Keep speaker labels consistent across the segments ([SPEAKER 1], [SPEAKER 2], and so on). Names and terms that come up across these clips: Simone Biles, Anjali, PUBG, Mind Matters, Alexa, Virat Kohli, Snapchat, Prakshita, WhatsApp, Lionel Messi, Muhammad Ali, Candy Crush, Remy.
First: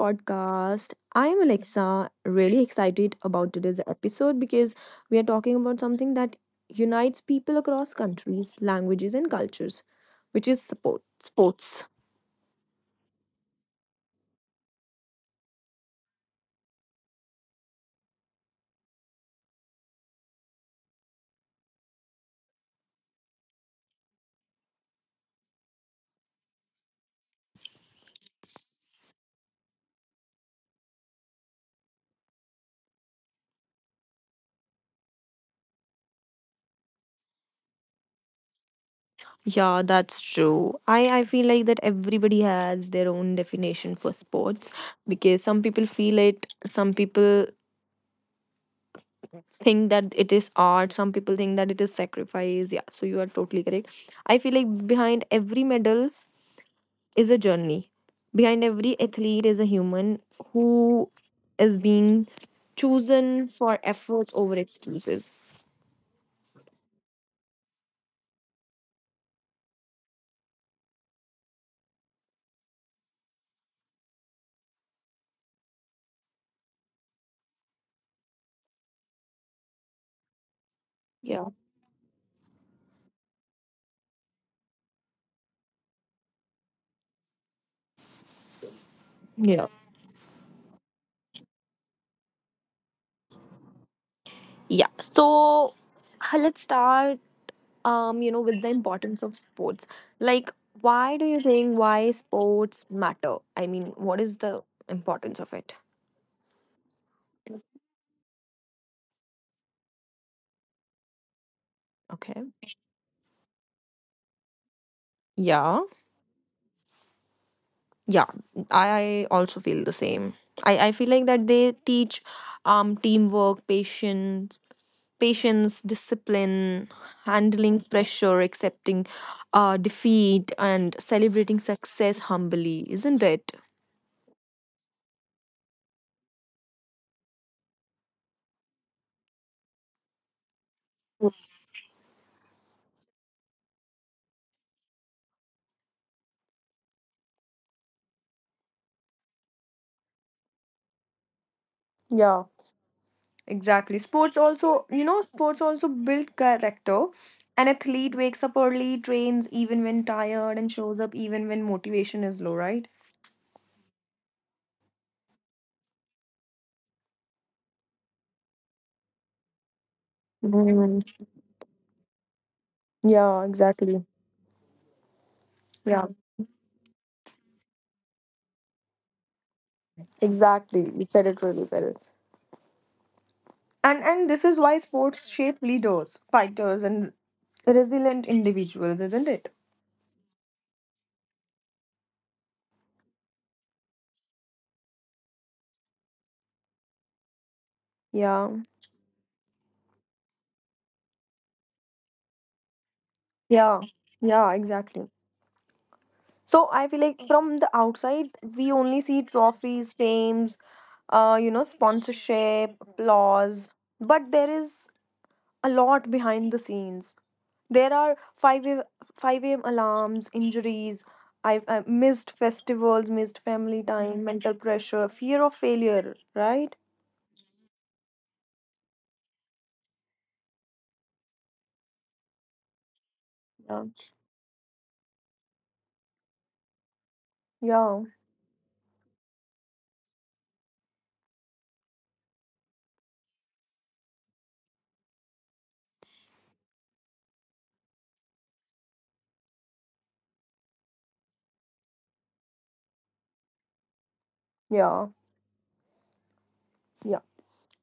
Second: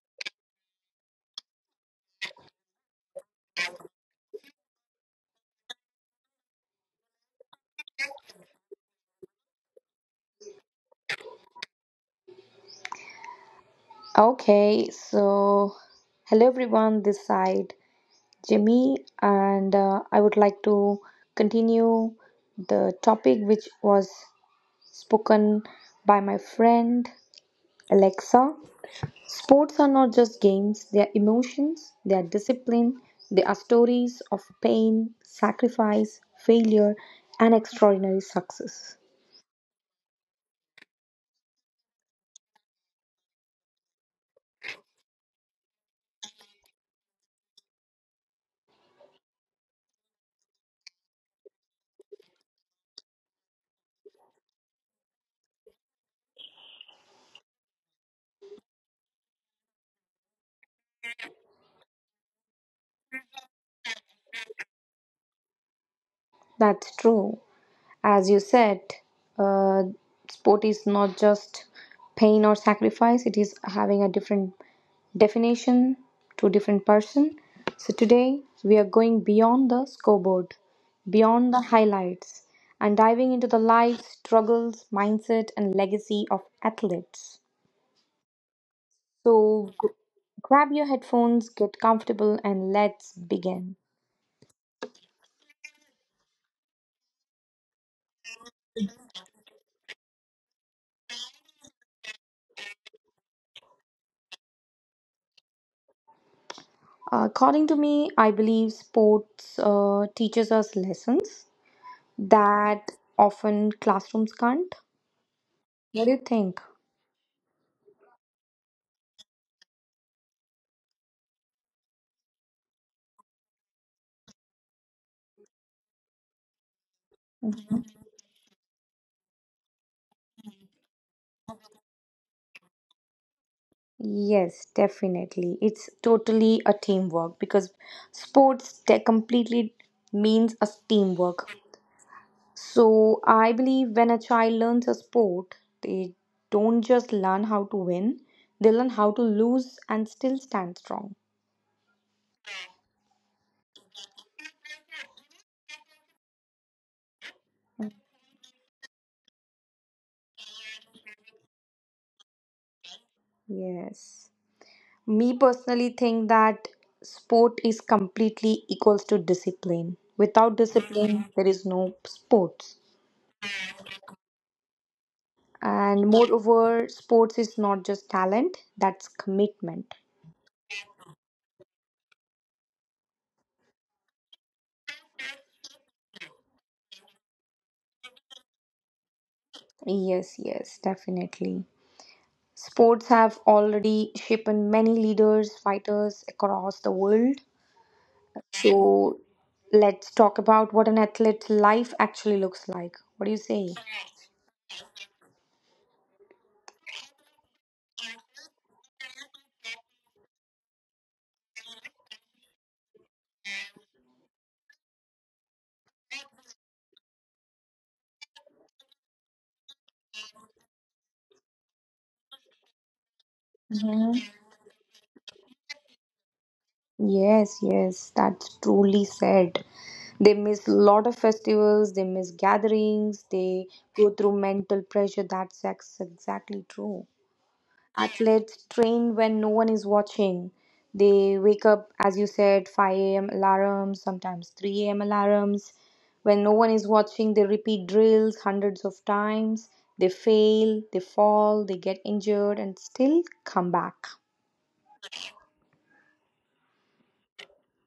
[SPEAKER 1] podcast. I am Alexa, really excited about today's episode because we are talking about something that unites people across countries, languages, and cultures, which is sports.
[SPEAKER 2] Okay, so hello everyone, this side Jimmy, and I would like to continue the topic which was spoken by my friend Alexa. Sports are not just games, they are emotions, they are discipline, they are stories of pain, sacrifice, failure, and extraordinary success.
[SPEAKER 1] Yeah, that's true. I feel like that everybody has their own definition for sports because some people feel it, some people think that it is art, some people think that it is sacrifice. Yeah, so you are totally correct. I feel like behind every medal is a journey. Behind every athlete is a human who is being chosen for efforts over excuses.
[SPEAKER 2] That's true. As you said, uh, sport is not just pain or sacrifice, it is having a different definition to different person. So today we are going beyond the scoreboard,
[SPEAKER 1] Yeah.
[SPEAKER 2] beyond the highlights, and diving into the lives, struggles, mindset, and legacy of athletes.
[SPEAKER 1] Yeah.
[SPEAKER 2] So g- Grab your headphones, get comfortable, and let's begin.
[SPEAKER 1] Yeah. So let's start with the importance of sports. Like, why do you think why sports matter? I mean, what is the importance of it?
[SPEAKER 2] According to me, I believe sports teaches us lessons
[SPEAKER 1] Okay.
[SPEAKER 2] that often classrooms can't.
[SPEAKER 1] Yeah.
[SPEAKER 2] What do you think?
[SPEAKER 1] Yeah. I also feel the same. I feel like that they teach teamwork, patience, discipline, handling pressure, accepting defeat, and celebrating success humbly, isn't it?
[SPEAKER 2] Yes, definitely. It's totally a teamwork because completely means a teamwork. So I believe when a child learns a sport, they don't just learn how to win, they learn how to lose and still stand strong.
[SPEAKER 1] Yeah, exactly. Sports also build character. An athlete wakes up early, trains even when tired, and shows up even when motivation is low, right?
[SPEAKER 2] Yes. Me personally think that sport is completely equals to discipline. Without
[SPEAKER 1] Mm.
[SPEAKER 2] discipline, there is no sports.
[SPEAKER 1] Yeah, exactly. Yeah,
[SPEAKER 2] And moreover, sports is not just talent, that's commitment.
[SPEAKER 1] exactly. You said it really well. And this is why sports shape leaders, fighters, and resilient individuals, isn't it?
[SPEAKER 2] Yes, yes, definitely. Sports have already shaped many leaders, fighters across the world.
[SPEAKER 1] Yeah.
[SPEAKER 2] So let's talk about what an athlete's life actually looks like. What do you say?
[SPEAKER 1] Yeah, yeah, exactly. So I feel like from the outside, we only see trophies, fames, sponsorship, applause. But there is a lot behind the scenes. There are 5 a.m. alarms, injuries, I missed festivals, missed family
[SPEAKER 2] Mhm.
[SPEAKER 1] time, mental pressure, fear of failure, right?
[SPEAKER 2] Yes, yes, that's truly said. They miss a lot of festivals, they miss gatherings, they
[SPEAKER 1] Yeah.
[SPEAKER 2] go through mental pressure. Exactly true.
[SPEAKER 1] Yeah,
[SPEAKER 2] Athletes train when no one is watching. They wake up, as you said, 5 a.m. alarms, sometimes 3 a.m. alarms. When no one is watching, they repeat drills hundreds of times. They fail, they fall, they get injured, and still come back.
[SPEAKER 1] yeah, yeah.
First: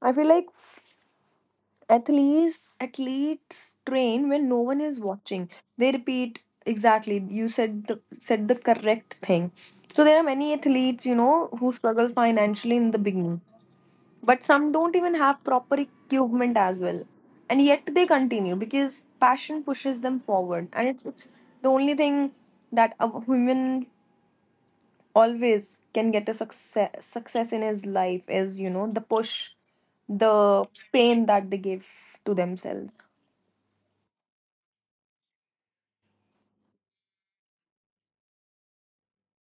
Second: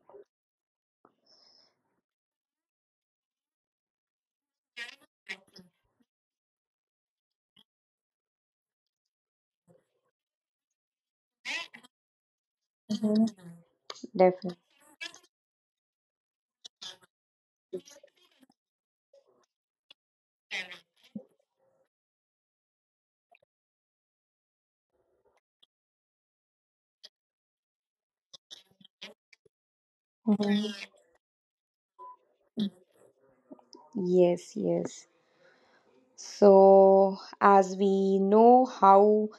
[SPEAKER 1] I feel like athletes athletes train when no one is watching. They repeat. Exactly, you said the correct thing. So there are many athletes, you know, who struggle financially in the beginning, but
[SPEAKER 2] Definitely.
[SPEAKER 1] some don't even have proper equipment as well, and yet they continue because passion pushes them forward, and it's the only thing that a woman always can get a success in his life is, you know, the push, the
[SPEAKER 2] Mhm.
[SPEAKER 1] pain that they give to themselves.
[SPEAKER 2] Yes, yes. So, as we know how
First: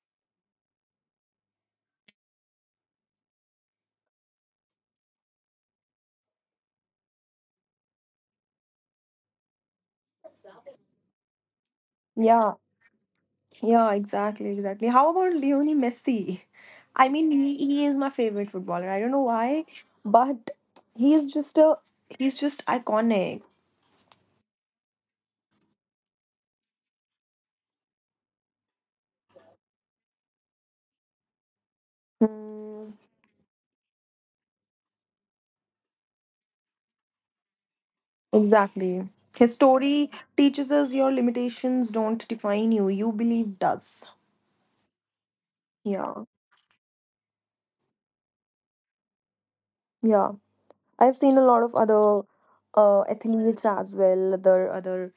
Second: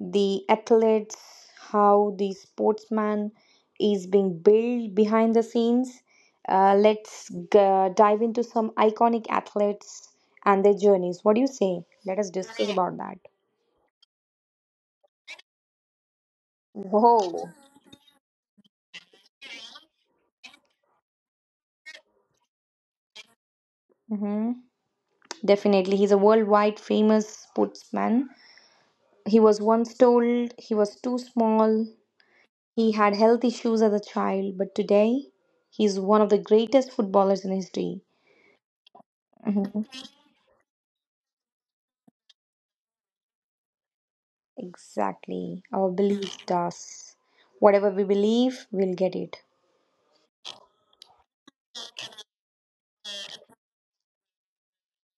[SPEAKER 2] the athletes, how the sportsman is being built behind the scenes, uh, let's dive into some iconic athletes and their journeys. What do you say? Let us
[SPEAKER 1] Yeah,
[SPEAKER 2] discuss about that.
[SPEAKER 1] yeah, exactly, exactly. How about Lionel Messi? I mean,
[SPEAKER 2] Whoa.
[SPEAKER 1] he is my favorite footballer. I don't know why, but he is just a he's just iconic.
[SPEAKER 2] Hmm. Definitely. He's a worldwide famous sportsman. He was once told he was too small. He
[SPEAKER 1] Mm,
[SPEAKER 2] had health issues as a child, but today he is one of the greatest footballers in history.
[SPEAKER 1] exactly. His
[SPEAKER 2] Mhm.
[SPEAKER 1] story teaches us your limitations don't define you. You believe does.
[SPEAKER 2] Exactly. Our
[SPEAKER 1] Yeah,
[SPEAKER 2] belief does. Whatever we believe, we'll get it.
[SPEAKER 1] yeah. I've seen a lot of other athletes as well, other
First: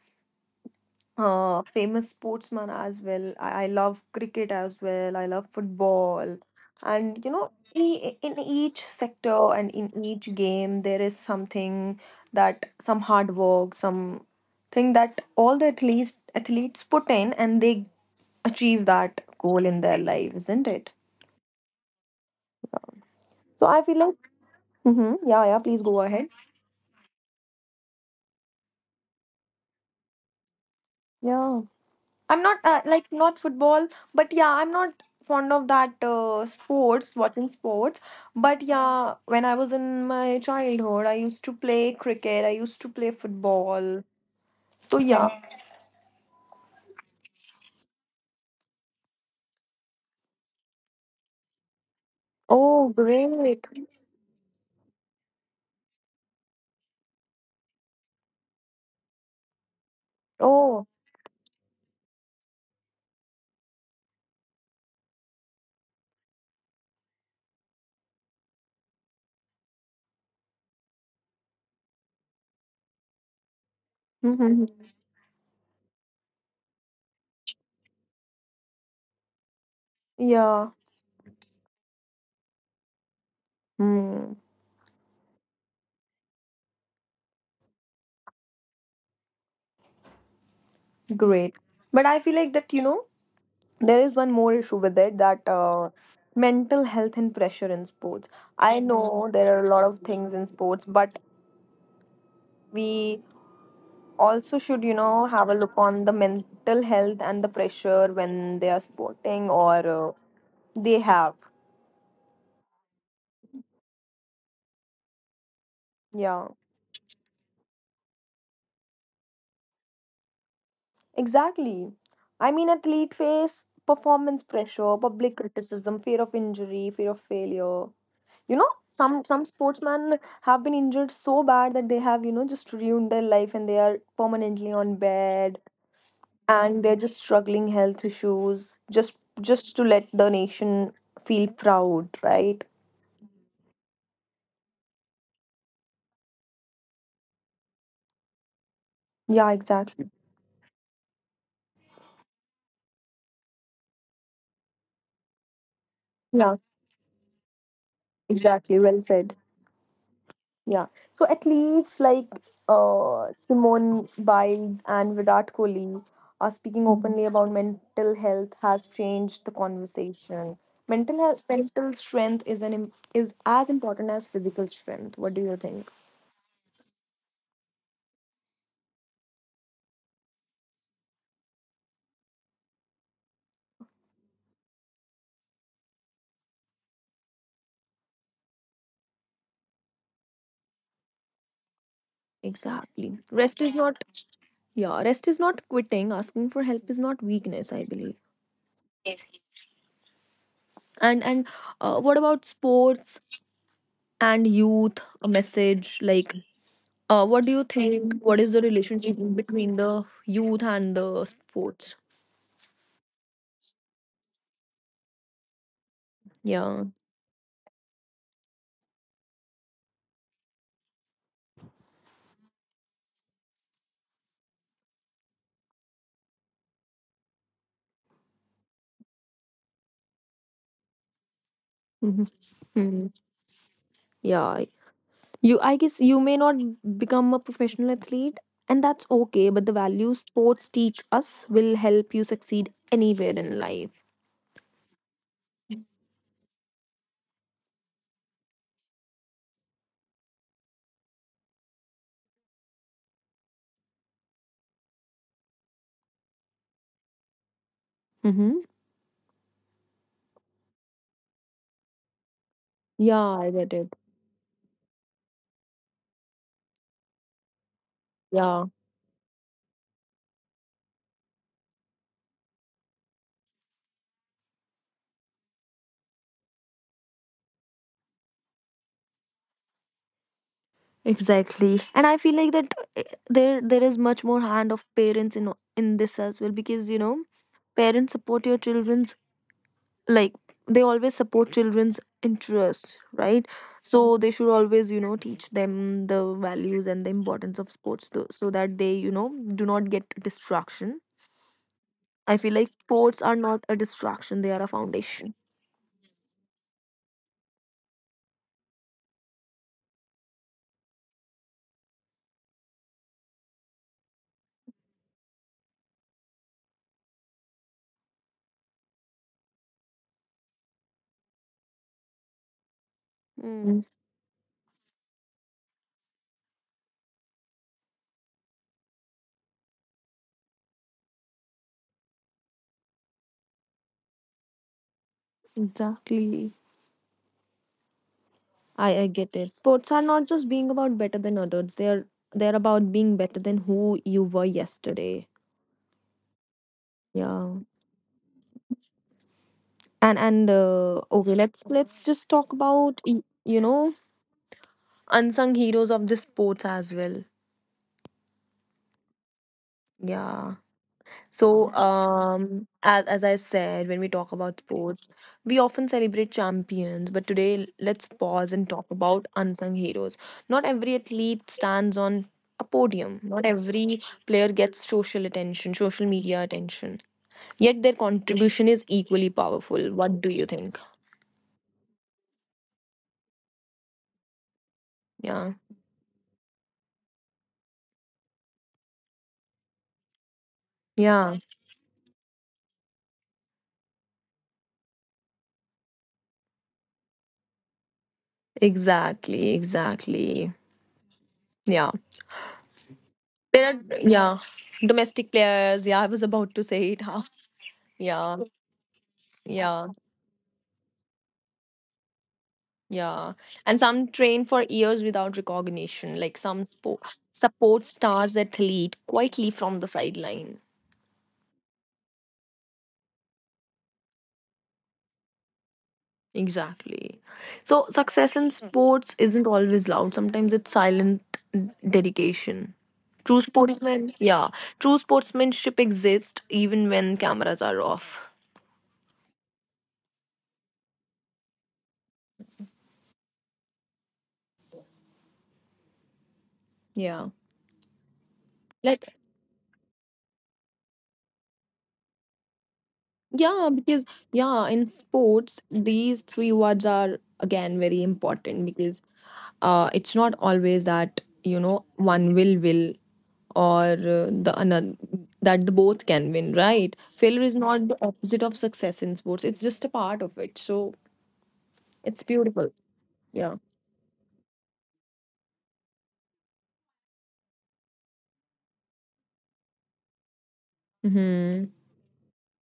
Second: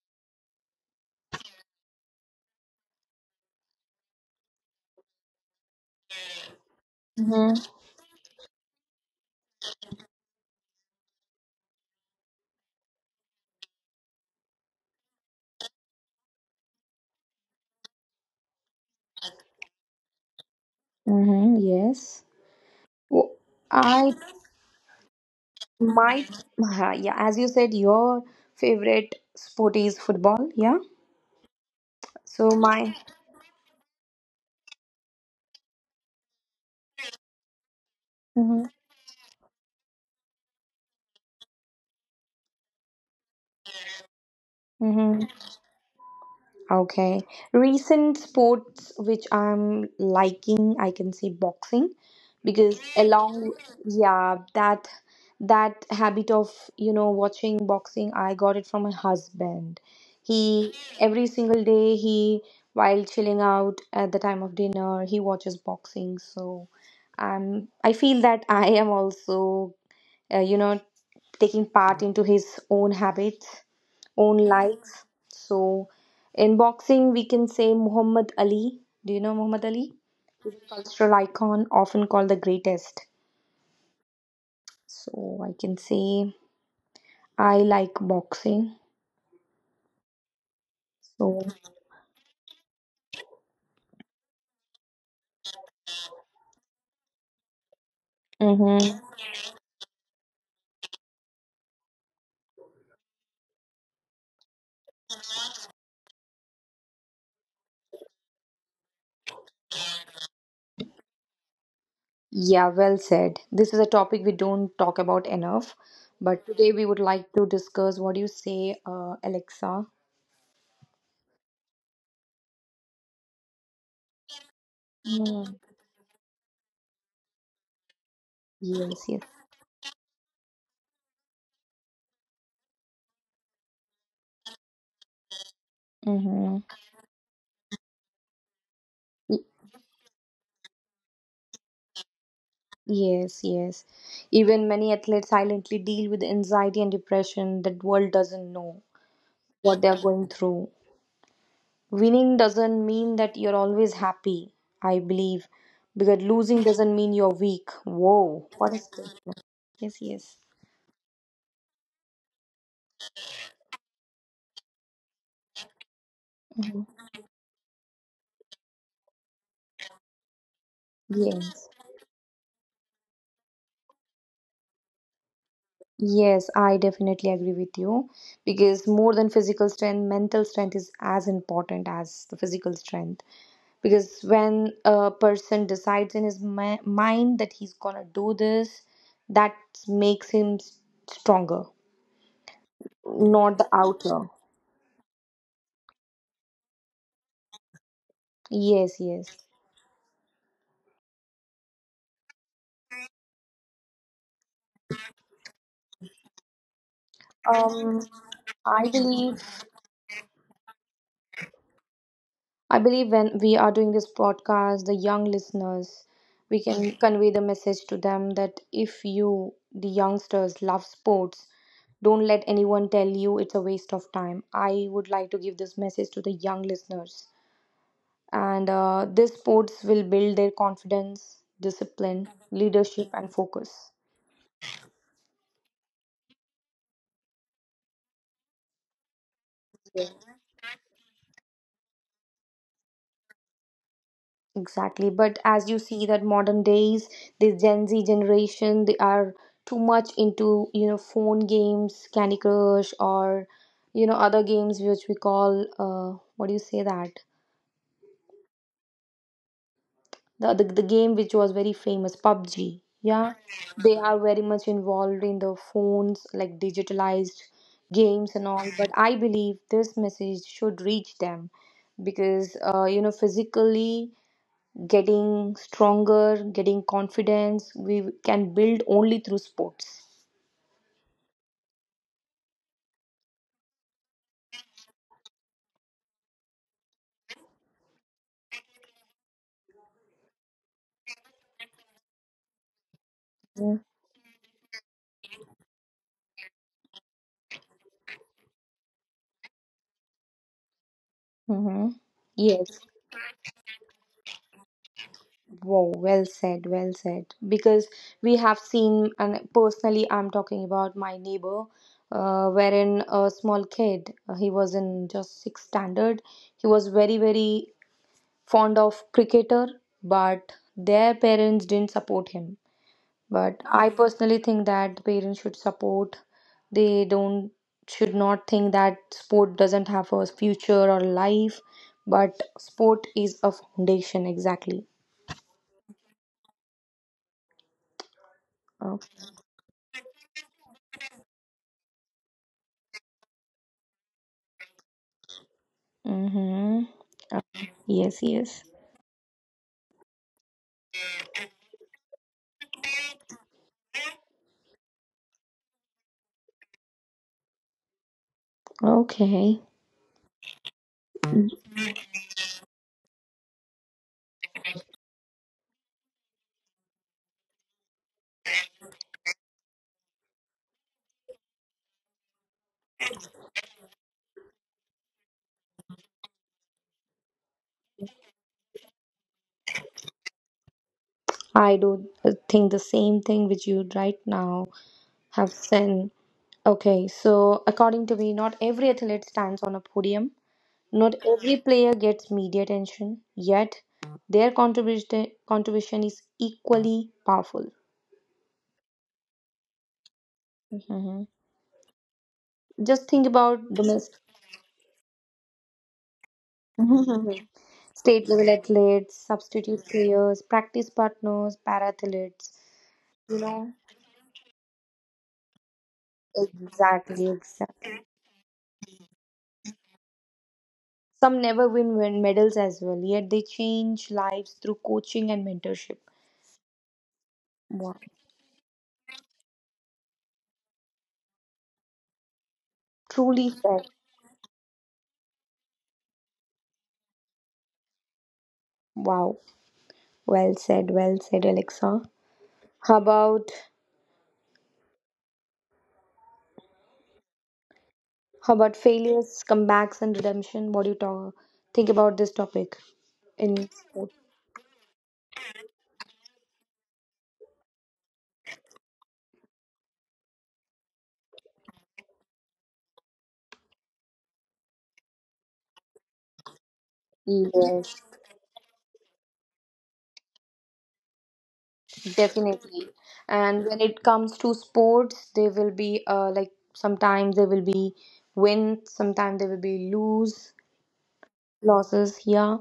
[SPEAKER 1] famous sportsman as well. I love cricket as well. I love football. And, you know,
[SPEAKER 2] Mhm.
[SPEAKER 1] in each sector and in each game, there is something that some hard work, some thing that all the athletes put in, and they achieve that goal in their life, isn't it?
[SPEAKER 2] Mhm. Yes. Wo-
[SPEAKER 1] So I feel
[SPEAKER 2] I
[SPEAKER 1] like, mm-hmm, yeah, yeah. Please go ahead.
[SPEAKER 2] might, yeah, as you said, your favorite sport is football, yeah?
[SPEAKER 1] Yeah. I'm
[SPEAKER 2] So
[SPEAKER 1] not
[SPEAKER 2] my,
[SPEAKER 1] like not football, but yeah, I'm not fond of that sports, watching sports. But yeah, when I was in my childhood, I used to play cricket, I used to play football. So
[SPEAKER 2] Mhm.
[SPEAKER 1] yeah.
[SPEAKER 2] Okay. Recent sports which I'm liking, I can say boxing, because
[SPEAKER 1] Oh,
[SPEAKER 2] along,
[SPEAKER 1] great.
[SPEAKER 2] yeah, that habit of, watching boxing, I got it from my husband. He
[SPEAKER 1] Oh,
[SPEAKER 2] Every single day he while chilling out at the time of dinner, he watches boxing. So, I feel that I am also uh, you know taking part into his own habits, own
[SPEAKER 1] hmm,
[SPEAKER 2] likes. So in boxing we can say Muhammad Ali. Do you know Muhammad Ali?
[SPEAKER 1] yeah.
[SPEAKER 2] Cultural icon, often called the greatest.
[SPEAKER 1] Hmm.
[SPEAKER 2] So I can say I like boxing. So
[SPEAKER 1] Great. But I feel like that, you know, there is one more issue with it, that mental health and pressure in sports.
[SPEAKER 2] mhm.
[SPEAKER 1] I know there are a lot of things in sports, but we also should, you know, have a look on the mental health and the pressure when they are sporting, or they have
[SPEAKER 2] Yeah, well said, this is a topic we don't talk about enough, but
[SPEAKER 1] yeah,
[SPEAKER 2] today we would like to discuss. What do you say, Alexa?
[SPEAKER 1] exactly. I mean, athlete face performance pressure, public
[SPEAKER 2] Mm.
[SPEAKER 1] criticism, fear of injury, fear of failure. You know,
[SPEAKER 2] Yes, yes.
[SPEAKER 1] some sportsmen have been injured so bad that they have, you know, just ruined their life, and they are permanently on bed,
[SPEAKER 2] Mm-hmm.
[SPEAKER 1] and they're just struggling health issues, just to let the nation feel proud, right?
[SPEAKER 2] Yes, yes. Even many athletes silently deal with anxiety and depression that world doesn't know
[SPEAKER 1] Yeah,
[SPEAKER 2] what they are
[SPEAKER 1] exactly.
[SPEAKER 2] going through. Winning doesn't mean that you're always happy, I believe, because
[SPEAKER 1] Yeah.
[SPEAKER 2] losing doesn't mean you're weak. Whoa, what
[SPEAKER 1] Exactly,
[SPEAKER 2] is
[SPEAKER 1] well
[SPEAKER 2] this?
[SPEAKER 1] said.
[SPEAKER 2] Yes, yes.
[SPEAKER 1] Yeah. So athletes like Simone Biles and Virat Kohli are speaking
[SPEAKER 2] Mhm.
[SPEAKER 1] openly about mental health has changed the conversation. Mental health,
[SPEAKER 2] Yes.
[SPEAKER 1] mental strength is an is as important as physical strength. What do you think?
[SPEAKER 2] Yes, I definitely agree with you because more than physical strength, mental strength is as important as the physical strength. Because when a person decides in his mind that he's gonna do this, that makes him stronger,
[SPEAKER 1] Exactly.
[SPEAKER 2] not
[SPEAKER 1] Rest
[SPEAKER 2] the
[SPEAKER 1] is not.
[SPEAKER 2] outer.
[SPEAKER 1] Yeah, rest is not quitting. Asking for help is not weakness, I believe.
[SPEAKER 2] Yes, yes.
[SPEAKER 1] And what about sports and youth? A message like What do you
[SPEAKER 2] um
[SPEAKER 1] think? What is the
[SPEAKER 2] i
[SPEAKER 1] relationship
[SPEAKER 2] believe
[SPEAKER 1] between the youth and the sports?
[SPEAKER 2] I believe when we are doing this podcast, the young listeners, we
[SPEAKER 1] Yeah.
[SPEAKER 2] can convey the message to them that if you the youngsters love sports, don't let anyone tell you it's a waste of time. I would like to give this message to the young listeners, and these sports will build their confidence,
[SPEAKER 1] Mhm.
[SPEAKER 2] discipline, leadership
[SPEAKER 1] Mhm.
[SPEAKER 2] and focus.
[SPEAKER 1] Yeah. I guess you may not become a professional athlete, and that's okay, but the values sports teach us will help you succeed anywhere in life.
[SPEAKER 2] Exactly. But as you see that modern days, the Gen Z generation, they are too much into, you know, phone games, Candy Crush, or, you know, other games which we call, what do you say, that
[SPEAKER 1] Mm-hmm.
[SPEAKER 2] the game which was very famous, PUBG,
[SPEAKER 1] Yeah,
[SPEAKER 2] yeah.
[SPEAKER 1] I get it.
[SPEAKER 2] They are very much involved in the phones, like digitalized games and
[SPEAKER 1] Yeah.
[SPEAKER 2] all, but I believe this message should reach them because, you know, physically getting stronger, getting confidence, we can build only through sports.
[SPEAKER 1] Exactly. And I feel like that there is much more hand of parents in this as well, because, you know, parents support your children, like, they always support children's interest, right? So they should always, you know, teach them the values and the importance of sports, so that they, you know, do not get distraction.
[SPEAKER 2] Mm-hmm.
[SPEAKER 1] I feel like
[SPEAKER 2] Yes.
[SPEAKER 1] sports are not a distraction, they are a foundation.
[SPEAKER 2] Wow, well said, well said. Because we have seen, and personally, I'm talking about my neighbor, wherein a small kid, he was in just sixth standard. He was very, very fond of cricketer, but their parents didn't support him. But
[SPEAKER 1] Mm,
[SPEAKER 2] I personally think that the parents should support. They don't Should not think that sport doesn't have a future or life, but sport is a foundation, exactly.
[SPEAKER 1] exactly. I,
[SPEAKER 2] Uh,
[SPEAKER 1] I get it. Sports are not just being about better than others. They're about being better than who you were yesterday.
[SPEAKER 2] mm-hmm.
[SPEAKER 1] Yeah.
[SPEAKER 2] Yes, yes.
[SPEAKER 1] And okay, let's just talk about you know, unsung heroes of the sports as well.
[SPEAKER 2] Okay.
[SPEAKER 1] Yeah.
[SPEAKER 2] Mm.
[SPEAKER 1] So, as I said, when we talk about sports, we often celebrate champions, but today let's pause and talk about unsung heroes. Not every athlete stands on a podium, not every player gets social attention, social media attention, yet their contribution is equally powerful. What do you think?
[SPEAKER 2] I do think the same thing which you right now have
[SPEAKER 1] Yeah,
[SPEAKER 2] said. Okay, so according to me, not every athlete stands on a podium. Not
[SPEAKER 1] yeah,
[SPEAKER 2] every player gets media attention, yet their contribution is equally powerful.
[SPEAKER 1] exactly, exactly.
[SPEAKER 2] Hmm.
[SPEAKER 1] Yeah,
[SPEAKER 2] Just think about
[SPEAKER 1] there are,
[SPEAKER 2] domestic
[SPEAKER 1] yeah, domestic players. Yeah, I was about to say it. Huh?
[SPEAKER 2] state
[SPEAKER 1] Yeah,
[SPEAKER 2] level athletes, substitute
[SPEAKER 1] yeah.
[SPEAKER 2] players, practice partners, para athletes.
[SPEAKER 1] Yeah,
[SPEAKER 2] You know,
[SPEAKER 1] and some train for years without recognition, like some sport
[SPEAKER 2] exactly,
[SPEAKER 1] support
[SPEAKER 2] exactly.
[SPEAKER 1] stars that lead quietly from the sideline.
[SPEAKER 2] Some never win medals as well, yet they change lives through coaching and mentorship.
[SPEAKER 1] Exactly. So
[SPEAKER 2] Wow.
[SPEAKER 1] success in sports isn't always loud. Sometimes it's silent dedication. True
[SPEAKER 2] Truly fair.
[SPEAKER 1] sportsmen, yeah, true sportsmanship exists even when cameras are off.
[SPEAKER 2] Wow. Well said, Alexa. How about
[SPEAKER 1] Yeah. Let.
[SPEAKER 2] failures, comebacks and redemption? What do you talk think about this topic
[SPEAKER 1] Yeah,
[SPEAKER 2] in
[SPEAKER 1] because
[SPEAKER 2] sports?
[SPEAKER 1] yeah, in sports, these three words are again very important, because it's not always that, you know, one will or the another that the both can win, right? Failure is not the
[SPEAKER 2] Yes,
[SPEAKER 1] opposite of success in sports; it's just a part of it. So it's beautiful.
[SPEAKER 2] definitely.
[SPEAKER 1] Yeah.
[SPEAKER 2] And when it comes to sports, they will be, like, sometimes they will be win, sometimes they will be lose,
[SPEAKER 1] Hmm.
[SPEAKER 2] losses, yeah.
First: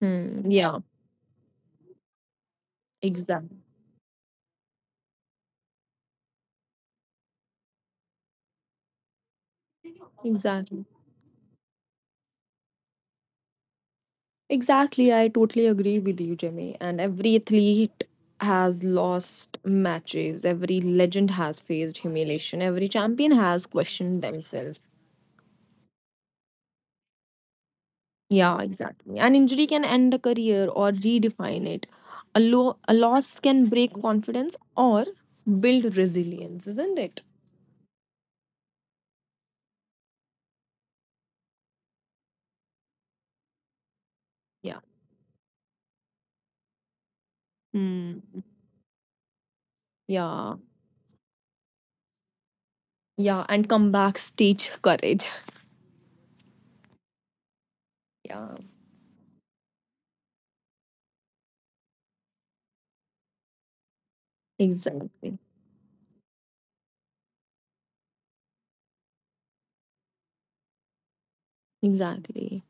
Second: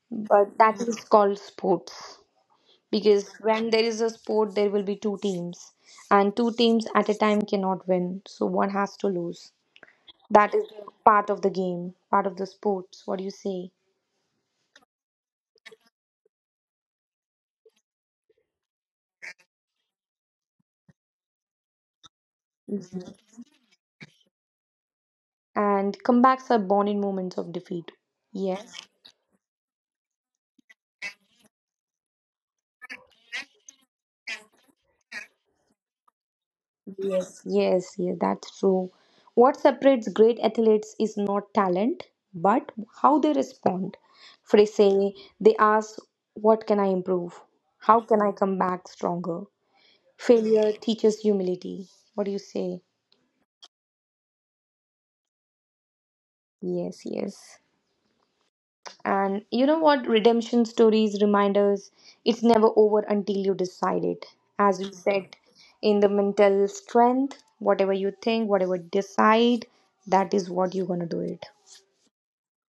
[SPEAKER 1] Hmm.
[SPEAKER 2] But
[SPEAKER 1] Yeah.
[SPEAKER 2] that is called sports. Because
[SPEAKER 1] Exactly.
[SPEAKER 2] when there is a sport there will be two teams, and two teams at a time cannot win, so one has to lose. That is
[SPEAKER 1] Exactly.
[SPEAKER 2] the part of the game, part of the sports, what do you say.
[SPEAKER 1] Exactly, I totally agree with you, Jimmy. And every athlete has lost matches, every legend has faced humiliation, every champion has questioned themselves.
[SPEAKER 2] And comebacks are born in moments of defeat.
[SPEAKER 1] Yeah,
[SPEAKER 2] Yes,
[SPEAKER 1] exactly. An injury can end a career or redefine it. A loss can break confidence or build resilience, isn't it?
[SPEAKER 2] yes. Yes, that's true. What separates great athletes is not talent, but how they respond. For they
[SPEAKER 1] Yeah.
[SPEAKER 2] say, they ask, what can I improve? How
[SPEAKER 1] Hmm.
[SPEAKER 2] can I come back stronger?
[SPEAKER 1] Yeah.
[SPEAKER 2] Failure teaches humility, what do you say?
[SPEAKER 1] Yeah. And come back, stage courage.
[SPEAKER 2] Yes, yes.
[SPEAKER 1] Yeah.
[SPEAKER 2] And you know what? Redemption stories remind us it's never over until you decide it. As you said,
[SPEAKER 1] Exactly.
[SPEAKER 2] in the mental strength, whatever you think, whatever you decide, that is what you're gonna do it.
[SPEAKER 1] Exactly.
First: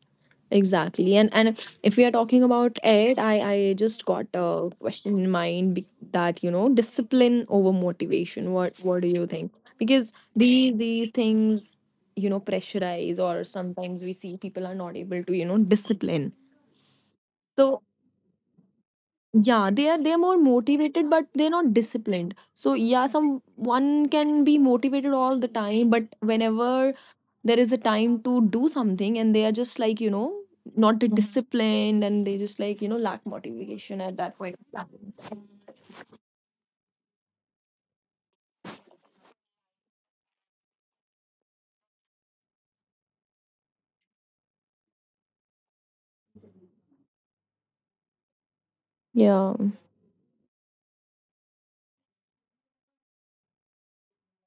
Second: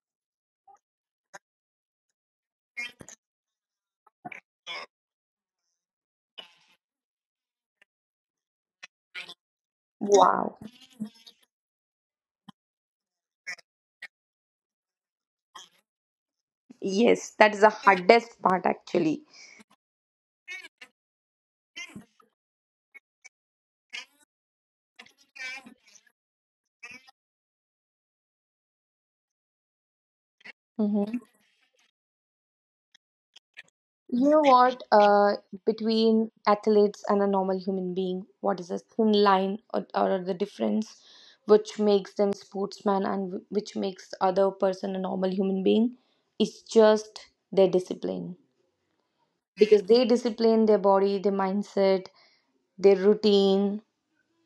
[SPEAKER 1] Exactly. And if we are talking about it, I just got a question in mind, that you know, discipline over motivation. What do you think? Because
[SPEAKER 2] Wow.
[SPEAKER 1] these things, you know, pressurize, or sometimes we see people are not able to, you know, discipline.
[SPEAKER 2] Yes, that is the
[SPEAKER 1] So
[SPEAKER 2] hardest part actually.
[SPEAKER 1] yeah, they're more motivated but they're not disciplined. So yeah, some one can be motivated all the time, but whenever there is a time to do something, and they are just like, you know, not the disciplined, and they just like, you know, lack motivation at that
[SPEAKER 2] You
[SPEAKER 1] point
[SPEAKER 2] know
[SPEAKER 1] of
[SPEAKER 2] what?
[SPEAKER 1] time.
[SPEAKER 2] Between athletes and a normal human being, what is a thin line, or the difference which makes them sportsman and which makes the other person a normal human being, is just their discipline.
[SPEAKER 1] Yeah,
[SPEAKER 2] Because they discipline their body, their mindset, their routine.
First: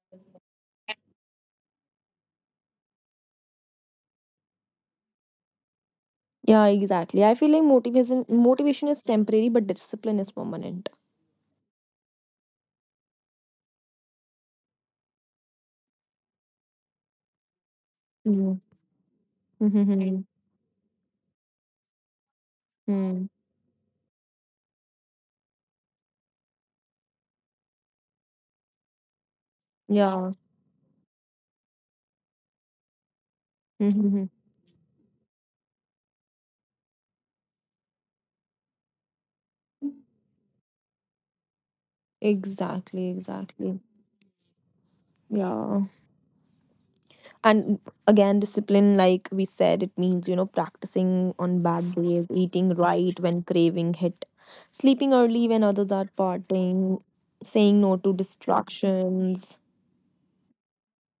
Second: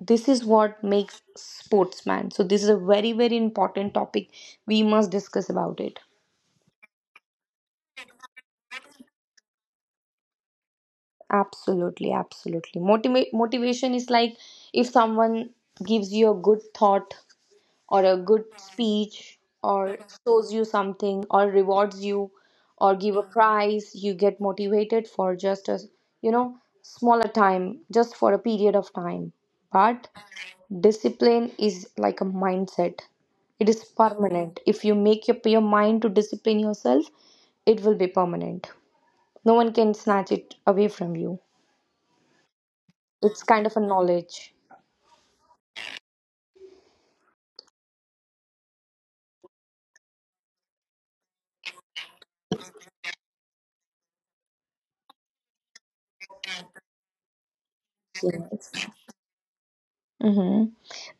[SPEAKER 2] This is what makes sportsman. So this is a very, very important topic. We must discuss about it.
[SPEAKER 1] yeah, exactly. I feel like motivation is temporary but discipline is permanent.
[SPEAKER 2] Absolutely, absolutely. Motivation is like, if someone gives you a good thought or a good
[SPEAKER 1] Yeah.
[SPEAKER 2] speech or
[SPEAKER 1] Mm-hmm.
[SPEAKER 2] shows you something or rewards you or give a prize, you get motivated for just a, you know, smaller time, just for a period of time. But
[SPEAKER 1] Yeah.
[SPEAKER 2] discipline is like a mindset. It is
[SPEAKER 1] Mm-hmm.
[SPEAKER 2] permanent. If you make up your mind to discipline yourself, it will be permanent. No one can snatch it away from you.
[SPEAKER 1] Exactly,
[SPEAKER 2] It's kind of a
[SPEAKER 1] exactly.
[SPEAKER 2] knowledge.
[SPEAKER 1] Yeah. And again, discipline, like we said, it means, you know, practicing on bad days, eating right when craving hit, sleeping early when others are partying, saying no to
[SPEAKER 2] Yes.
[SPEAKER 1] distractions.
[SPEAKER 2] Hmm.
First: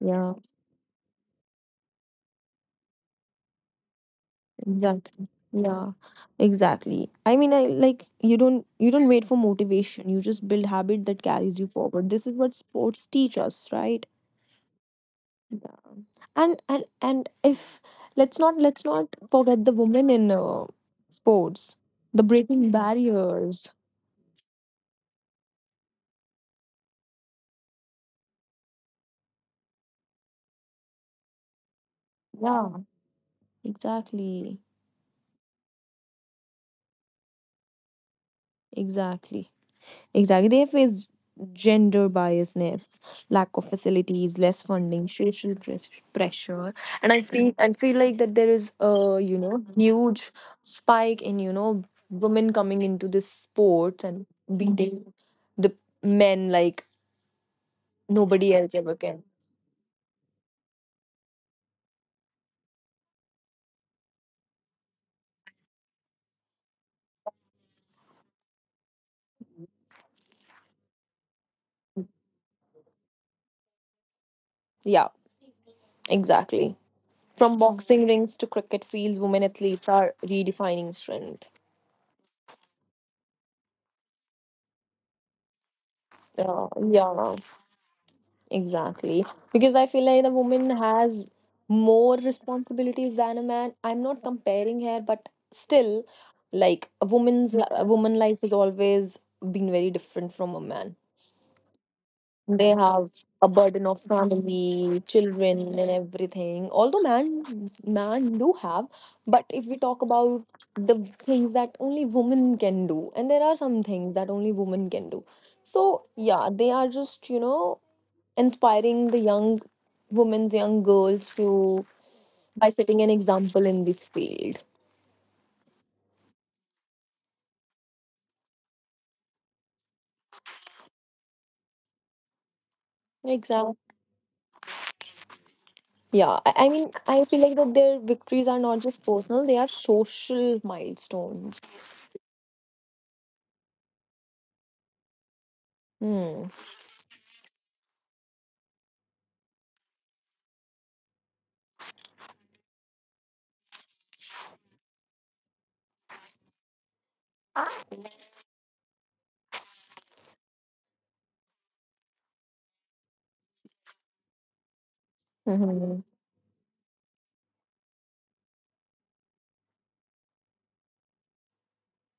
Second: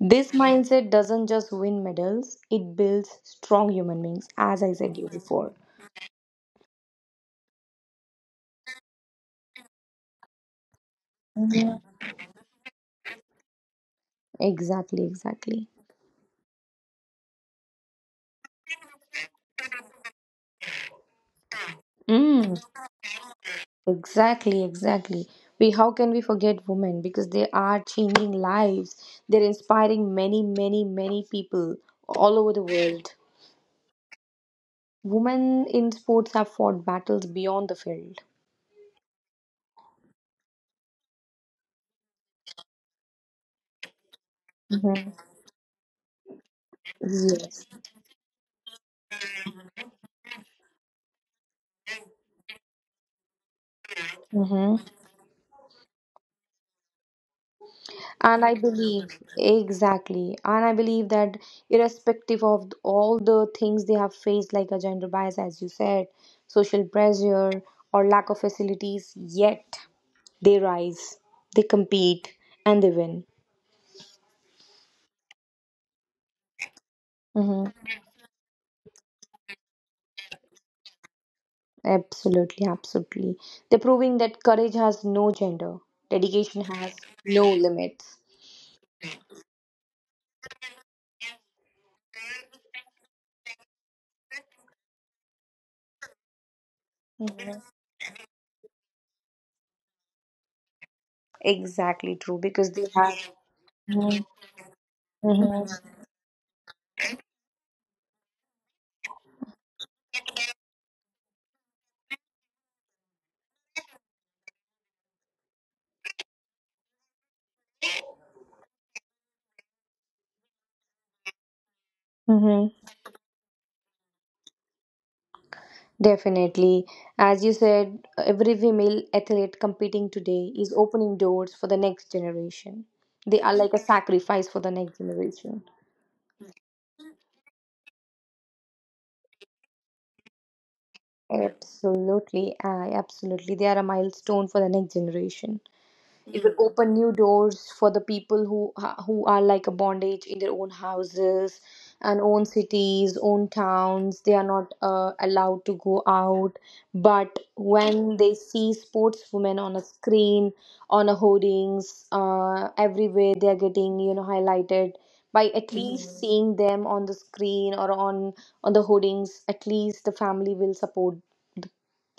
[SPEAKER 1] Yeah,
[SPEAKER 2] mindset doesn't just win medals, it builds strong human beings, as I said you
[SPEAKER 1] exactly.
[SPEAKER 2] before.
[SPEAKER 1] Yeah, exactly. I mean, I like you don't wait for motivation, you just build habit that carries you
[SPEAKER 2] Mhm.
[SPEAKER 1] forward. This is what sports teach us, right?
[SPEAKER 2] Exactly, exactly.
[SPEAKER 1] Yeah. And if, let's not forget the women in sports, the
[SPEAKER 2] Mm,
[SPEAKER 1] breaking barriers.
[SPEAKER 2] exactly, exactly. We, how can we forget women, because they are changing lives, they're inspiring many, many, many people all over the
[SPEAKER 1] Yeah,
[SPEAKER 2] world.
[SPEAKER 1] exactly,
[SPEAKER 2] Women in sports have fought battles beyond the field.
[SPEAKER 1] exactly, exactly. They face gender biasness, lack of facilities, less funding,
[SPEAKER 2] Mhm.
[SPEAKER 1] social pressure, and I feel
[SPEAKER 2] Yes.
[SPEAKER 1] I feel like that there is a, you know, huge spike in, you know, women coming into this sport and
[SPEAKER 2] Mhm.
[SPEAKER 1] beating the men like
[SPEAKER 2] And I
[SPEAKER 1] nobody else ever
[SPEAKER 2] believe,
[SPEAKER 1] can.
[SPEAKER 2] exactly. And I believe that irrespective of all the things they have faced, like a gender bias, as you said, social pressure, or lack of facilities, yet they rise, they compete, and they win.
[SPEAKER 1] Yeah, exactly. From
[SPEAKER 2] Hmm.
[SPEAKER 1] boxing rings to cricket fields, women athletes are redefining strength.
[SPEAKER 2] Absolutely, absolutely. They're proving that courage has no gender, dedication has
[SPEAKER 1] Yeah,
[SPEAKER 2] no limits.
[SPEAKER 1] exactly. Because I feel like the woman has more responsibilities than a man. I'm not comparing her, but still, like a woman's
[SPEAKER 2] Mhm.
[SPEAKER 1] a woman life has always been very different from a man.
[SPEAKER 2] Exactly true,
[SPEAKER 1] They
[SPEAKER 2] because they
[SPEAKER 1] have
[SPEAKER 2] have.
[SPEAKER 1] a burden of family, children, and everything. Although man do have, but if we talk about the things that only women can do, and there are some things that only women can do. So yeah, they are just, you know, inspiring the young women's young girls to by
[SPEAKER 2] Hmm.
[SPEAKER 1] setting an example in this field.
[SPEAKER 2] Definitely. As you said, every female athlete competing today is opening doors for the next generation. They are like
[SPEAKER 1] Exactly.
[SPEAKER 2] a sacrifice for the next generation.
[SPEAKER 1] Yeah, I mean, I feel like that their victories are not just personal; they are social milestones.
[SPEAKER 2] Absolutely. I absolutely. They are a milestone for the next generation. It
[SPEAKER 1] Hmm.
[SPEAKER 2] will open new doors for the people who who are like a bondage in their own houses and own cities, own towns. They are not allowed to go out, but when they see sportswomen on a screen, on a hoardings, everywhere, they are getting, you know, highlighted by at
[SPEAKER 1] Mm-hmm.
[SPEAKER 2] least mhm. seeing them on the screen or on the hoardings, at least the family will support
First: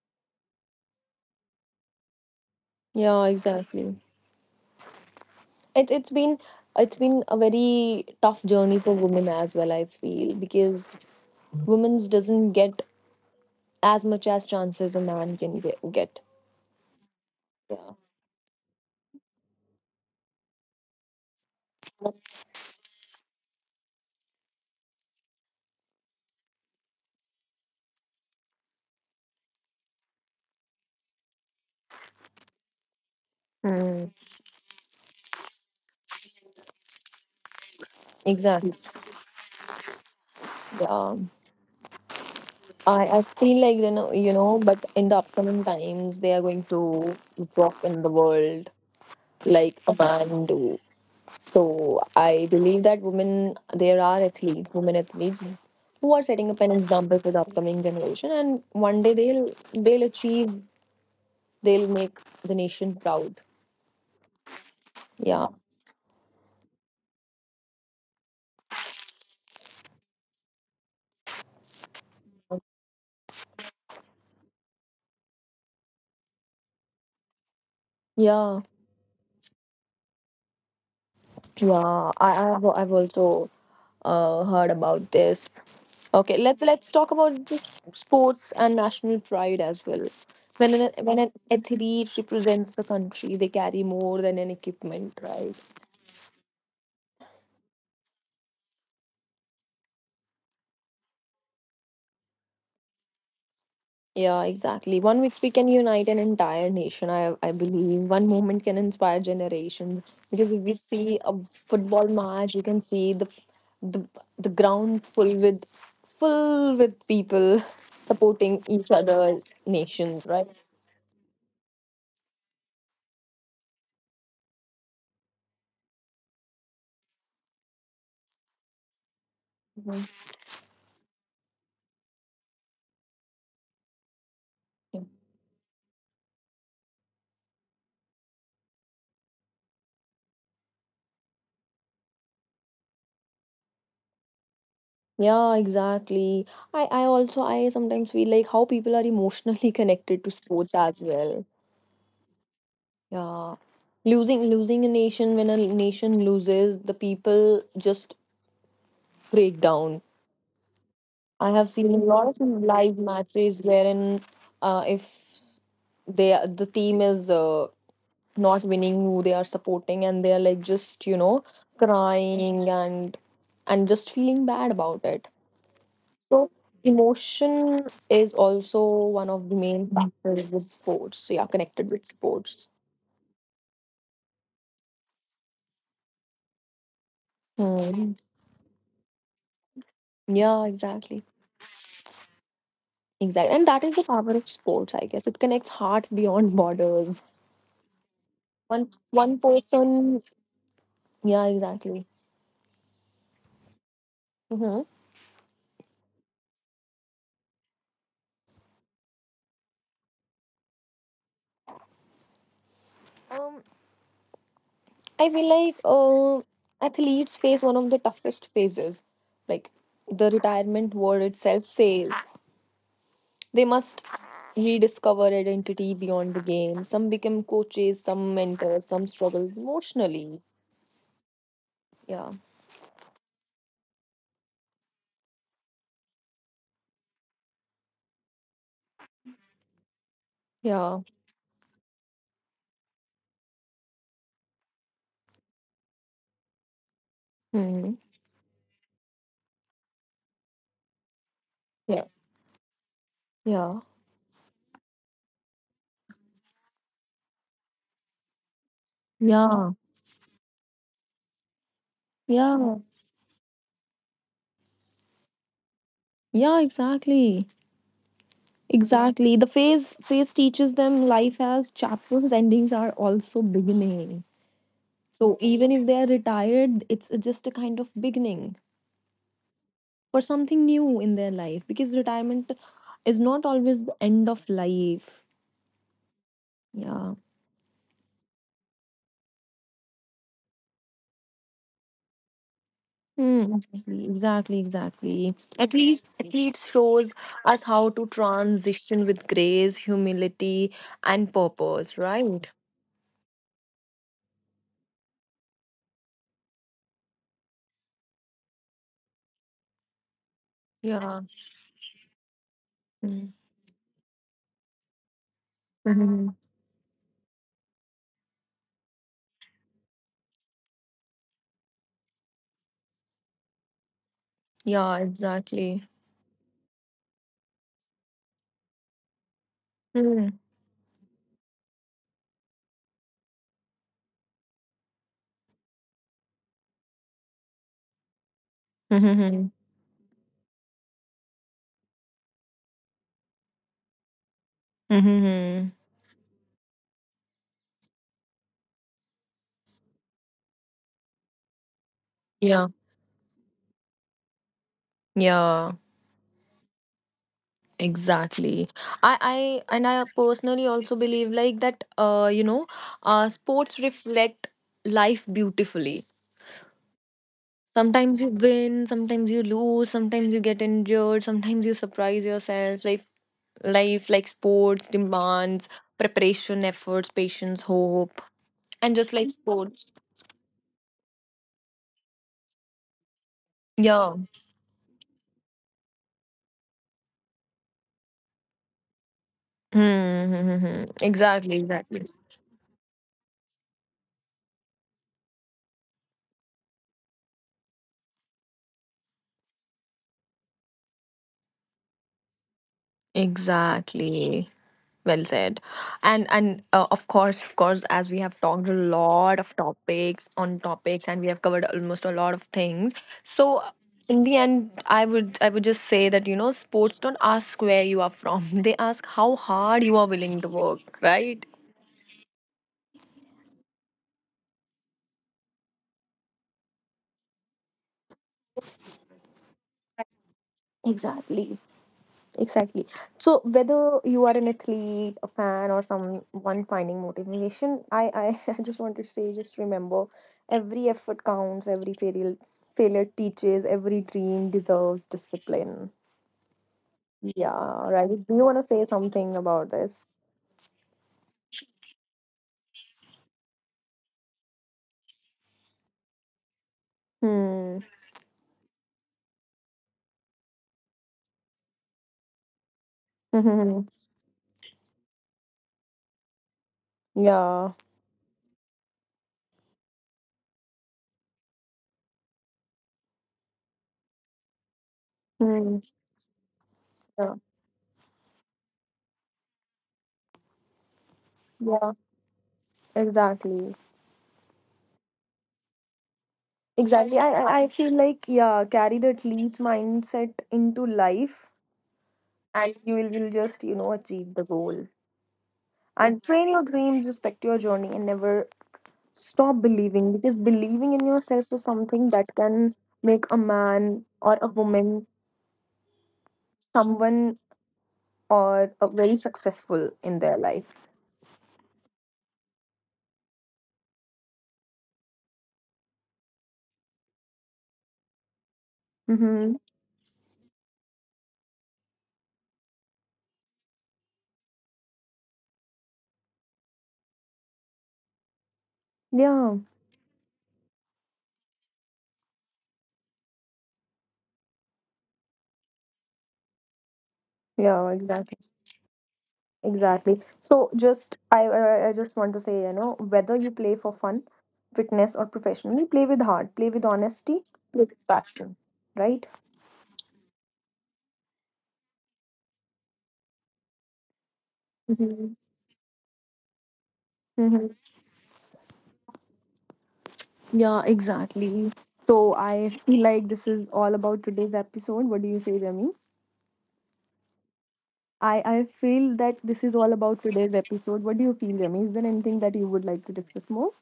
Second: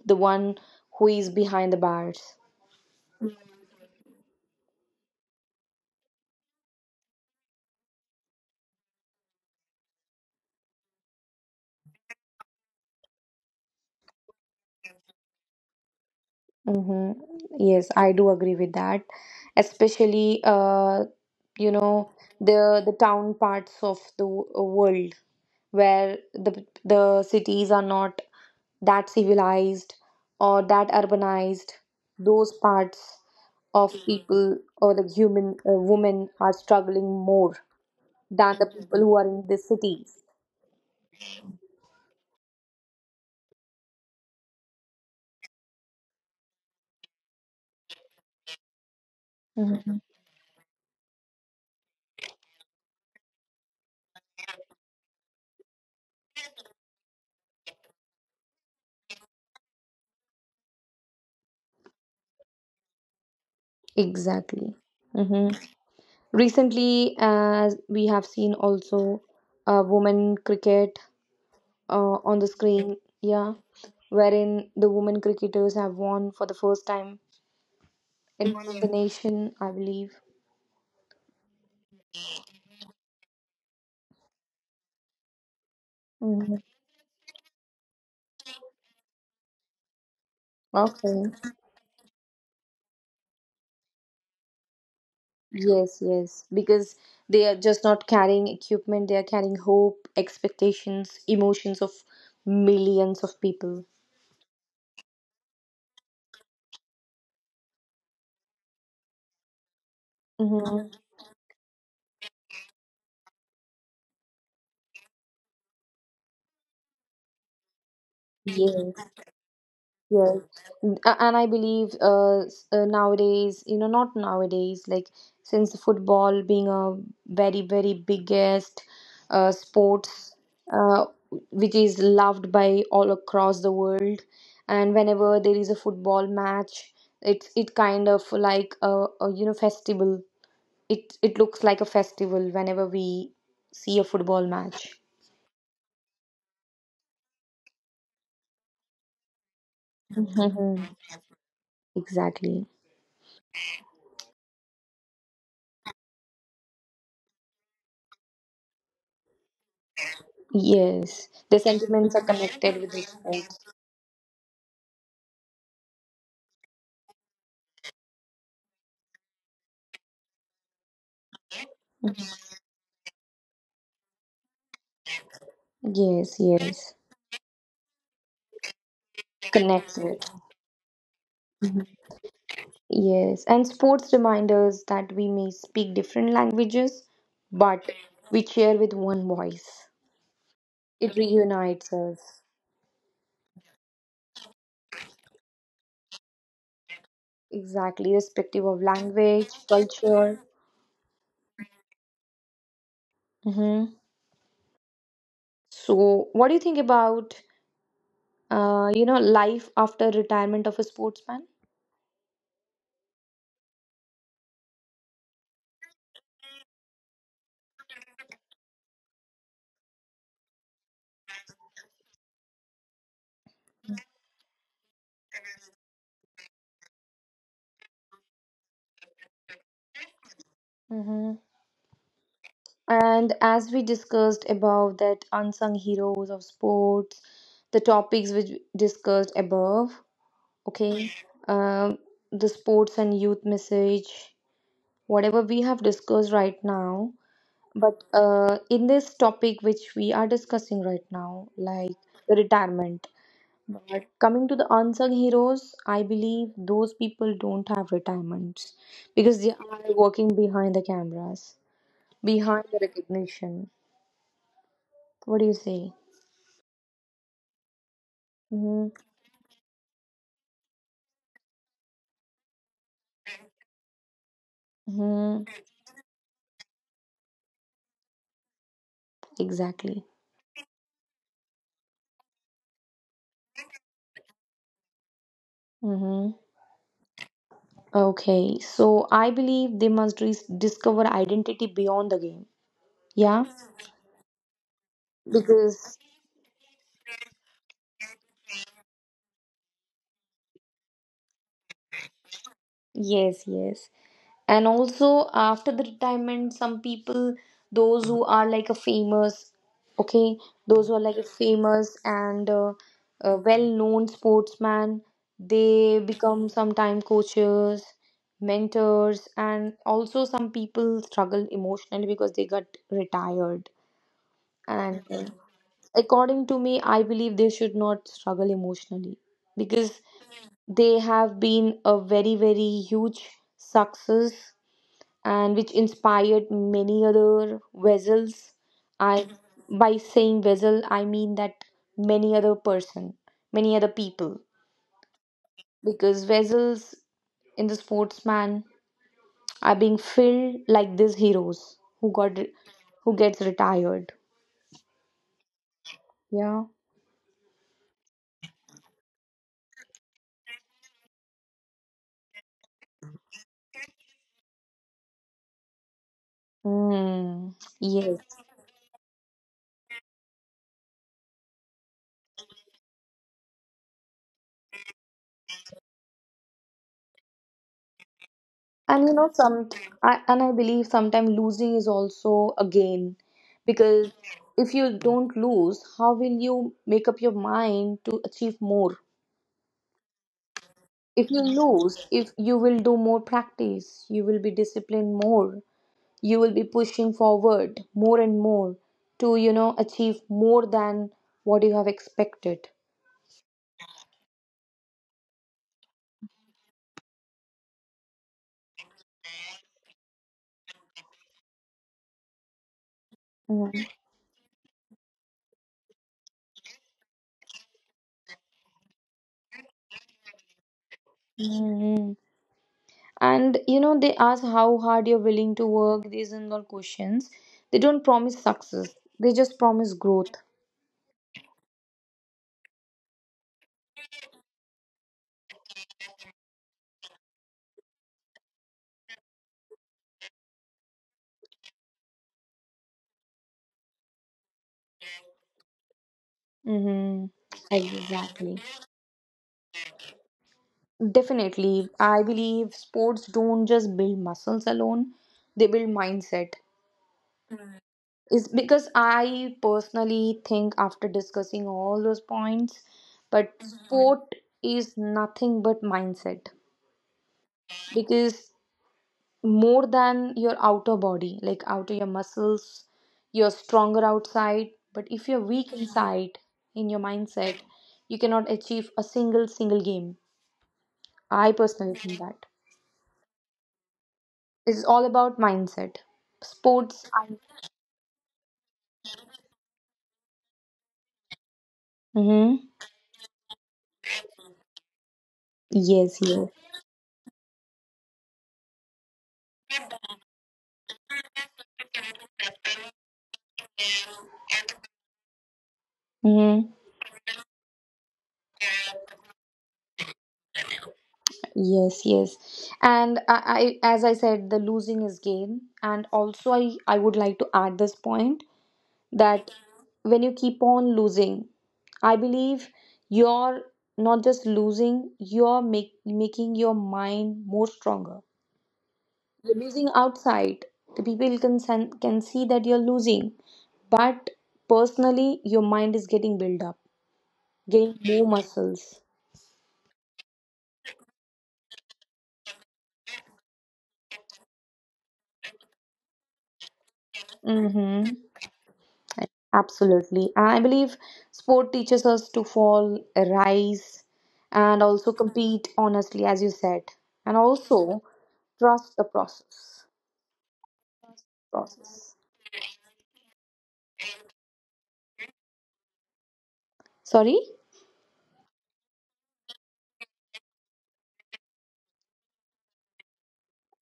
[SPEAKER 2] the one who is behind the bars.
[SPEAKER 1] Yeah, exactly. It it's been it's been a very tough journey for women as well, I feel, because women's doesn't get as much as chances a man can get.
[SPEAKER 2] Mm-hmm. Yes,
[SPEAKER 1] Yeah.
[SPEAKER 2] I do agree with that. Especially, you know, the town parts of the world, where the cities are not that civilized or that urbanized. Those parts of mhm.
[SPEAKER 1] Mm,
[SPEAKER 2] people or the human women are struggling more than the
[SPEAKER 1] exactly.
[SPEAKER 2] people who are in the cities.
[SPEAKER 1] Yeah. I feel like but in the upcoming times they are going to walk in the world like a
[SPEAKER 2] Mhm.
[SPEAKER 1] man do. So I believe that women, there are athletes, women athletes, who are setting up an example for the upcoming generation, and one day they'll achieve, they'll make the nation proud.
[SPEAKER 2] Exactly.
[SPEAKER 1] Yeah,
[SPEAKER 2] Mm-hmm. Recently, as we have seen also women cricket on the screen, yeah, wherein the women cricketers have won for the first time in
[SPEAKER 1] yeah,
[SPEAKER 2] one of the nation, I believe.
[SPEAKER 1] yeah. I've also heard about this. Okay,
[SPEAKER 2] Mhm.
[SPEAKER 1] let's talk about this sports and national pride as well. When an
[SPEAKER 2] Okay.
[SPEAKER 1] athlete represents the country, they carry more than an equipment, right?
[SPEAKER 2] Yes, yes, because they are just not carrying equipment, they are carrying hope, expectations, emotions of millions of people.
[SPEAKER 1] Yeah, exactly. One week we can unite an entire nation. I believe one moment can inspire generations because if we
[SPEAKER 2] Mm-hmm.
[SPEAKER 1] see a football match, you can see the the ground full with people supporting each
[SPEAKER 2] Yes,
[SPEAKER 1] other nations,
[SPEAKER 2] yes.
[SPEAKER 1] right?
[SPEAKER 2] And I believe nowadays, not nowadays, like since football being a very, very biggest
[SPEAKER 1] Mhm.
[SPEAKER 2] sports, uh, which is loved by all across the world, and whenever there is a football match, it kind of like a festival. It looks like a festival whenever we see a football match.
[SPEAKER 1] Yeah, exactly. I also I sometimes feel like how people are emotionally connected to sports
[SPEAKER 2] Mhm.
[SPEAKER 1] as well.
[SPEAKER 2] Exactly.
[SPEAKER 1] Yeah. Losing a nation when a nation loses, the people just breakdown.
[SPEAKER 2] Yes,
[SPEAKER 1] I
[SPEAKER 2] the
[SPEAKER 1] have seen a
[SPEAKER 2] sentiments are
[SPEAKER 1] lot of
[SPEAKER 2] connected with
[SPEAKER 1] live
[SPEAKER 2] the sport.
[SPEAKER 1] matches wherein if the team is not winning who they are supporting and they are like just crying and just feeling bad about it.
[SPEAKER 2] Yes,
[SPEAKER 1] So
[SPEAKER 2] yes.
[SPEAKER 1] emotion is also one of the main
[SPEAKER 2] Connect with.
[SPEAKER 1] factors with sports. So yeah, connected
[SPEAKER 2] Mhm.
[SPEAKER 1] with sports.
[SPEAKER 2] Yes, and sports reminders that we may speak different languages, but
[SPEAKER 1] Hmm.
[SPEAKER 2] we cheer with one voice.
[SPEAKER 1] Yeah,
[SPEAKER 2] It
[SPEAKER 1] exactly.
[SPEAKER 2] reunites us.
[SPEAKER 1] Exactly. And that is the power of sports, I guess. It connects heart beyond borders.
[SPEAKER 2] Exactly, respective of
[SPEAKER 1] One one
[SPEAKER 2] language,
[SPEAKER 1] person
[SPEAKER 2] culture.
[SPEAKER 1] Yeah, exactly.
[SPEAKER 2] Hmm.
[SPEAKER 1] Hmm.
[SPEAKER 2] So, what do you think about, life after retirement of a sportsman?
[SPEAKER 1] Um, I feel like athletes face one of the toughest phases. Like the retirement word itself says, they must rediscover identity beyond the game. Some become coaches, some mentors, some struggle emotionally.
[SPEAKER 2] Mm-hmm.
[SPEAKER 1] Yeah,
[SPEAKER 2] And as we discussed about that unsung heroes of sports, the topics which we discussed above,
[SPEAKER 1] yeah,
[SPEAKER 2] okay, um, the sports and youth message whatever we have discussed right now,
[SPEAKER 1] hmm
[SPEAKER 2] but in this topic which we are discussing right now, like
[SPEAKER 1] yeah,
[SPEAKER 2] the retirement,
[SPEAKER 1] yeah,
[SPEAKER 2] but coming to the unsung heroes, I believe those people don't have retirements because they
[SPEAKER 1] yeah,
[SPEAKER 2] are working behind the cameras, behind the
[SPEAKER 1] yeah,
[SPEAKER 2] recognition. What do you say?
[SPEAKER 1] yeah. Exactly,
[SPEAKER 2] Mm-hmm.
[SPEAKER 1] exactly. The phase teaches them life has chapters, endings are also beginning. So
[SPEAKER 2] Mm-hmm.
[SPEAKER 1] even if they are retired, it's just a kind of beginning
[SPEAKER 2] Exactly.
[SPEAKER 1] for something new in their life because retirement is not always the end of life.
[SPEAKER 2] Mm-hmm.
[SPEAKER 1] Yeah.
[SPEAKER 2] Okay, so I believe they must discover identity beyond the game.
[SPEAKER 1] Hmm.
[SPEAKER 2] Yeah,
[SPEAKER 1] Exactly, exactly, exactly.
[SPEAKER 2] because
[SPEAKER 1] At least shows us how to transition with grace, humility, and purpose, right?
[SPEAKER 2] yes, yes. And also after the retirement, some people, those who are like a famous, okay, those who are like
[SPEAKER 1] Yeah.
[SPEAKER 2] a famous and
[SPEAKER 1] Mm.
[SPEAKER 2] well-known sportsman, they
[SPEAKER 1] Mhm.
[SPEAKER 2] become sometime coaches, mentors, and also some people struggle emotionally because they got retired.
[SPEAKER 1] Yeah,
[SPEAKER 2] And
[SPEAKER 1] exactly.
[SPEAKER 2] according to me, I believe they should not struggle emotionally because
[SPEAKER 1] Mm.
[SPEAKER 2] they have been a very, very huge success and which inspired many other vessels. I
[SPEAKER 1] Mhm.
[SPEAKER 2] By saying vessel, I mean that many other person, many other people,
[SPEAKER 1] Mhm.
[SPEAKER 2] because vessels in the sportsman are being filled like these heroes who got
[SPEAKER 1] Yeah.
[SPEAKER 2] who gets retired.
[SPEAKER 1] Yeah.
[SPEAKER 2] Yeah.
[SPEAKER 1] Exactly. I personally also believe like that sports reflect life beautifully.
[SPEAKER 2] Mm. Yes.
[SPEAKER 1] Sometimes you win, sometimes you lose, sometimes you get injured, sometimes you surprise yourself. Life like sports demands preparation, efforts, patience, hope. And
[SPEAKER 2] And you
[SPEAKER 1] just
[SPEAKER 2] know,
[SPEAKER 1] like
[SPEAKER 2] some
[SPEAKER 1] sports.
[SPEAKER 2] and I believe sometimes losing is also a gain, because
[SPEAKER 1] Yeah.
[SPEAKER 2] if you don't lose, how will you make up your mind to achieve more?
[SPEAKER 1] Hmm.
[SPEAKER 2] If you
[SPEAKER 1] Exactly, exactly.
[SPEAKER 2] lose, if you will do more practice, you will be disciplined more, you will be pushing forward more and more to, you know, achieve more than what you have expected.
[SPEAKER 1] Exactly. Well said. And of course, as we have talked a lot of topics on topics, and we have covered almost a lot of things. So in the end, I would just say that sports don't ask where you are from; they ask how hard you are willing to work. Right.
[SPEAKER 2] Mm-hmm. And you know, they ask how hard you're willing to work, these and all questions. They don't promise success, they just promise growth.
[SPEAKER 1] Exactly. Exactly. So whether you are an athlete, a fan, or someone finding motivation, I just want to say, just remember, every effort counts. Every failure teaches. Every dream deserves discipline.
[SPEAKER 2] Mm-hmm.
[SPEAKER 1] Yeah. Right. Do you
[SPEAKER 2] Exactly.
[SPEAKER 1] want to say something about this?
[SPEAKER 2] Definitely, I believe sports don't just build muscles alone, they build mindset.
[SPEAKER 1] Hmm.
[SPEAKER 2] Is because I personally think after discussing all those points, but Mhm.
[SPEAKER 1] Mhm.
[SPEAKER 2] sport is nothing but mindset,
[SPEAKER 1] Yeah.
[SPEAKER 2] because more than your outer body, like outer your muscles. You're stronger outside, but if you're weak Mhm.
[SPEAKER 1] Hmm.
[SPEAKER 2] inside in your
[SPEAKER 1] Yeah.
[SPEAKER 2] mindset, you cannot achieve a single game. I
[SPEAKER 1] Yeah.
[SPEAKER 2] personally think that
[SPEAKER 1] Exactly.
[SPEAKER 2] it's all about mindset. Sports.
[SPEAKER 1] Exactly. I I I feel like yeah, carry the athlete mindset into life,
[SPEAKER 2] Mm-hmm.
[SPEAKER 1] and you will just achieve the goal.
[SPEAKER 2] Yes.
[SPEAKER 1] And
[SPEAKER 2] Yes.
[SPEAKER 1] train your dreams, respect your journey, and never stop believing because believing in yourself is something that can make a man or a woman
[SPEAKER 2] Mm-hmm.
[SPEAKER 1] someone or a very successful in their life.
[SPEAKER 2] Yes, yes. And as I said, the losing is gain. And also, I would like to add this point that
[SPEAKER 1] Mm-hmm.
[SPEAKER 2] when you keep on losing, I believe you're not just losing, you're making your mind more stronger. You're
[SPEAKER 1] Yeah,
[SPEAKER 2] losing outside. The people can, can see that you're losing, but personally, your mind is getting built up,
[SPEAKER 1] yeah,
[SPEAKER 2] getting more
[SPEAKER 1] exactly.
[SPEAKER 2] muscles.
[SPEAKER 1] Exactly. So, just I just want to say, you know, whether you play for fun, fitness, or professionally, play with heart, play with honesty, play
[SPEAKER 2] Mm-hmm.
[SPEAKER 1] with passion, right?
[SPEAKER 2] Absolutely. And I believe sport teaches us to fall, rise, and also
[SPEAKER 1] Mm-hmm.
[SPEAKER 2] compete honestly, as you said. And
[SPEAKER 1] Mm-hmm.
[SPEAKER 2] also trust the process.
[SPEAKER 1] Yeah, exactly.
[SPEAKER 2] Process.
[SPEAKER 1] So I feel like this is all about today's episode. What do you say, Remy?
[SPEAKER 2] Sorry?
[SPEAKER 1] I feel that this is all about today's episode. What do you feel, Remy? Is there anything that you would like to discuss more?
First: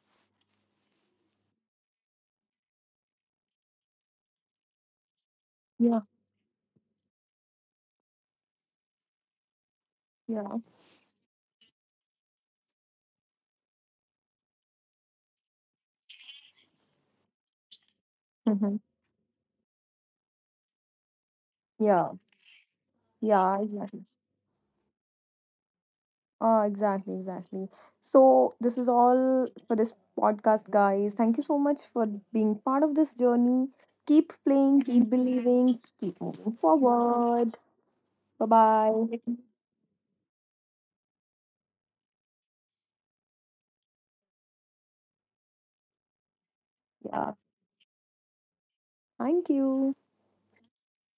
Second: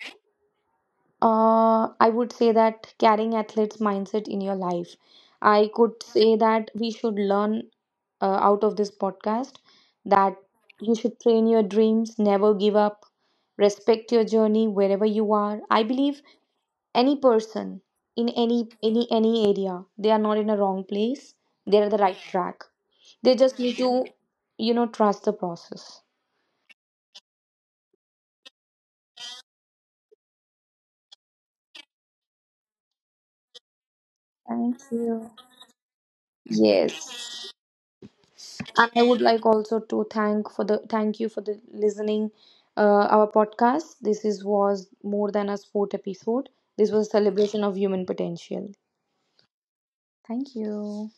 [SPEAKER 2] I would say that carrying athlete's mindset in your life. I
[SPEAKER 1] Yeah,
[SPEAKER 2] could say that we should learn out of this podcast that
[SPEAKER 1] yeah.
[SPEAKER 2] you should train your dreams, never give up, respect your journey wherever you are. I believe any person in
[SPEAKER 1] Mm-hmm.
[SPEAKER 2] any area, they are not in a wrong place, they're the
[SPEAKER 1] Yeah,
[SPEAKER 2] right track. They just
[SPEAKER 1] yeah,
[SPEAKER 2] need
[SPEAKER 1] exactly.
[SPEAKER 2] to, you know, trust the process.
[SPEAKER 1] Exactly, exactly. So this is all for this podcast, guys. Thank you so much for being part of this journey. Keep
[SPEAKER 2] Thank
[SPEAKER 1] playing, keep
[SPEAKER 2] you.
[SPEAKER 1] believing, keep moving
[SPEAKER 2] Yes.
[SPEAKER 1] forward. Bye bye.
[SPEAKER 2] And I would like also to thank for the thank you for the listening. Our podcast, this is was more than a sport episode, this was a
[SPEAKER 1] Yeah,
[SPEAKER 2] celebration of human potential.
[SPEAKER 1] thank you.
[SPEAKER 2] Thank you.